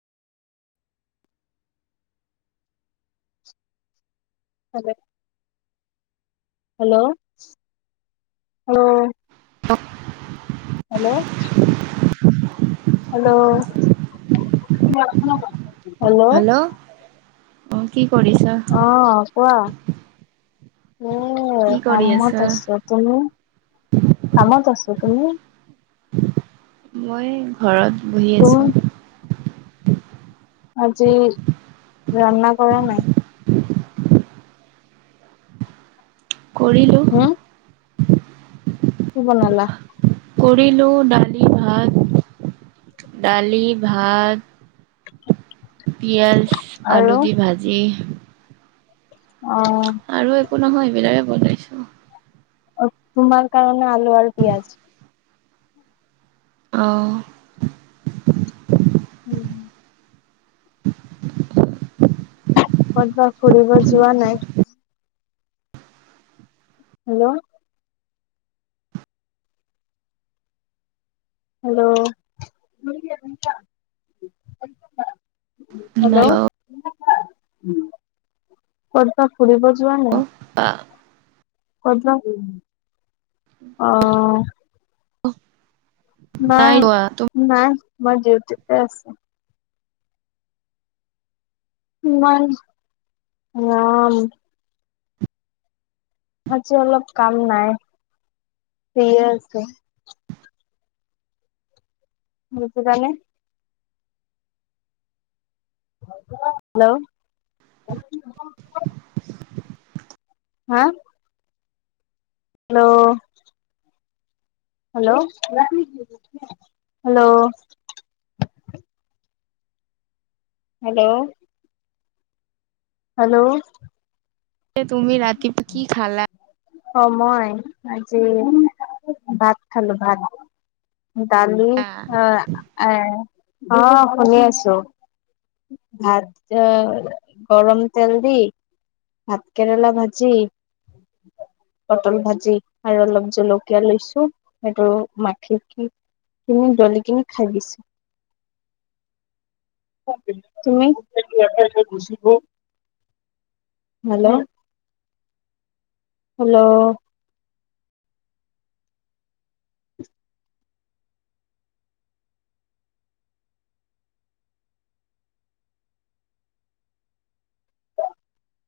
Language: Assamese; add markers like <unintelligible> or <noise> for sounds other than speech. Hello hello, hello. অ হেল্ল হেল্ল হেল্ল, অ কি কৰিছা। অ, কোৱা কি কৰি কামত আছা আছো। তুমি কামত আছো তুমি? মই ঘৰত বহি তুমি আছো। আজি ৰামনা কৰা নাই? কৰিলো। হম কি বনালা। কৰিলো দালি ভাত দালি ভাত। পিয়াজ আলু আৰু দি ভাজি। অ। আৰু একো নহয় এইবিলাক বনাইছো। অ, তোমাৰ কাৰণে আলু আৰু পিয়াঁজ। অ উম <inaudible> কতবা ফুৰিব যোৱা নাই? হেল্ল'। হেল্ল'। নাই হেল্ল' কৰবাত ফুৰিব যোৱা নে? আহ কোত যোৱা অহ <unintelligible> না নাই যোৱা তুমি নাই মই দিউটিতে আছে। ইমান <unintelligible> আজি অলপ কাম নাই, শুইয়ে আছে। বুজিলানে? হেল্ল'। হা। Hello. Hello hello hello hello তুমি ৰাতিত কি খালা? অ' মই আজি ভাত খালোঁ ভাত। দালি আহ এই অ' শুনি আছোঁ। ভাত অ' গৰম তেল দি ভাত কেৰেলা ভাজি। পটল ভাজি আৰু অলপ জলকীয়া লৈছোঁ। সেইটো মাখি কি তুমি ডলিকিনি খাই দিছোঁ। তুমি? Hello hello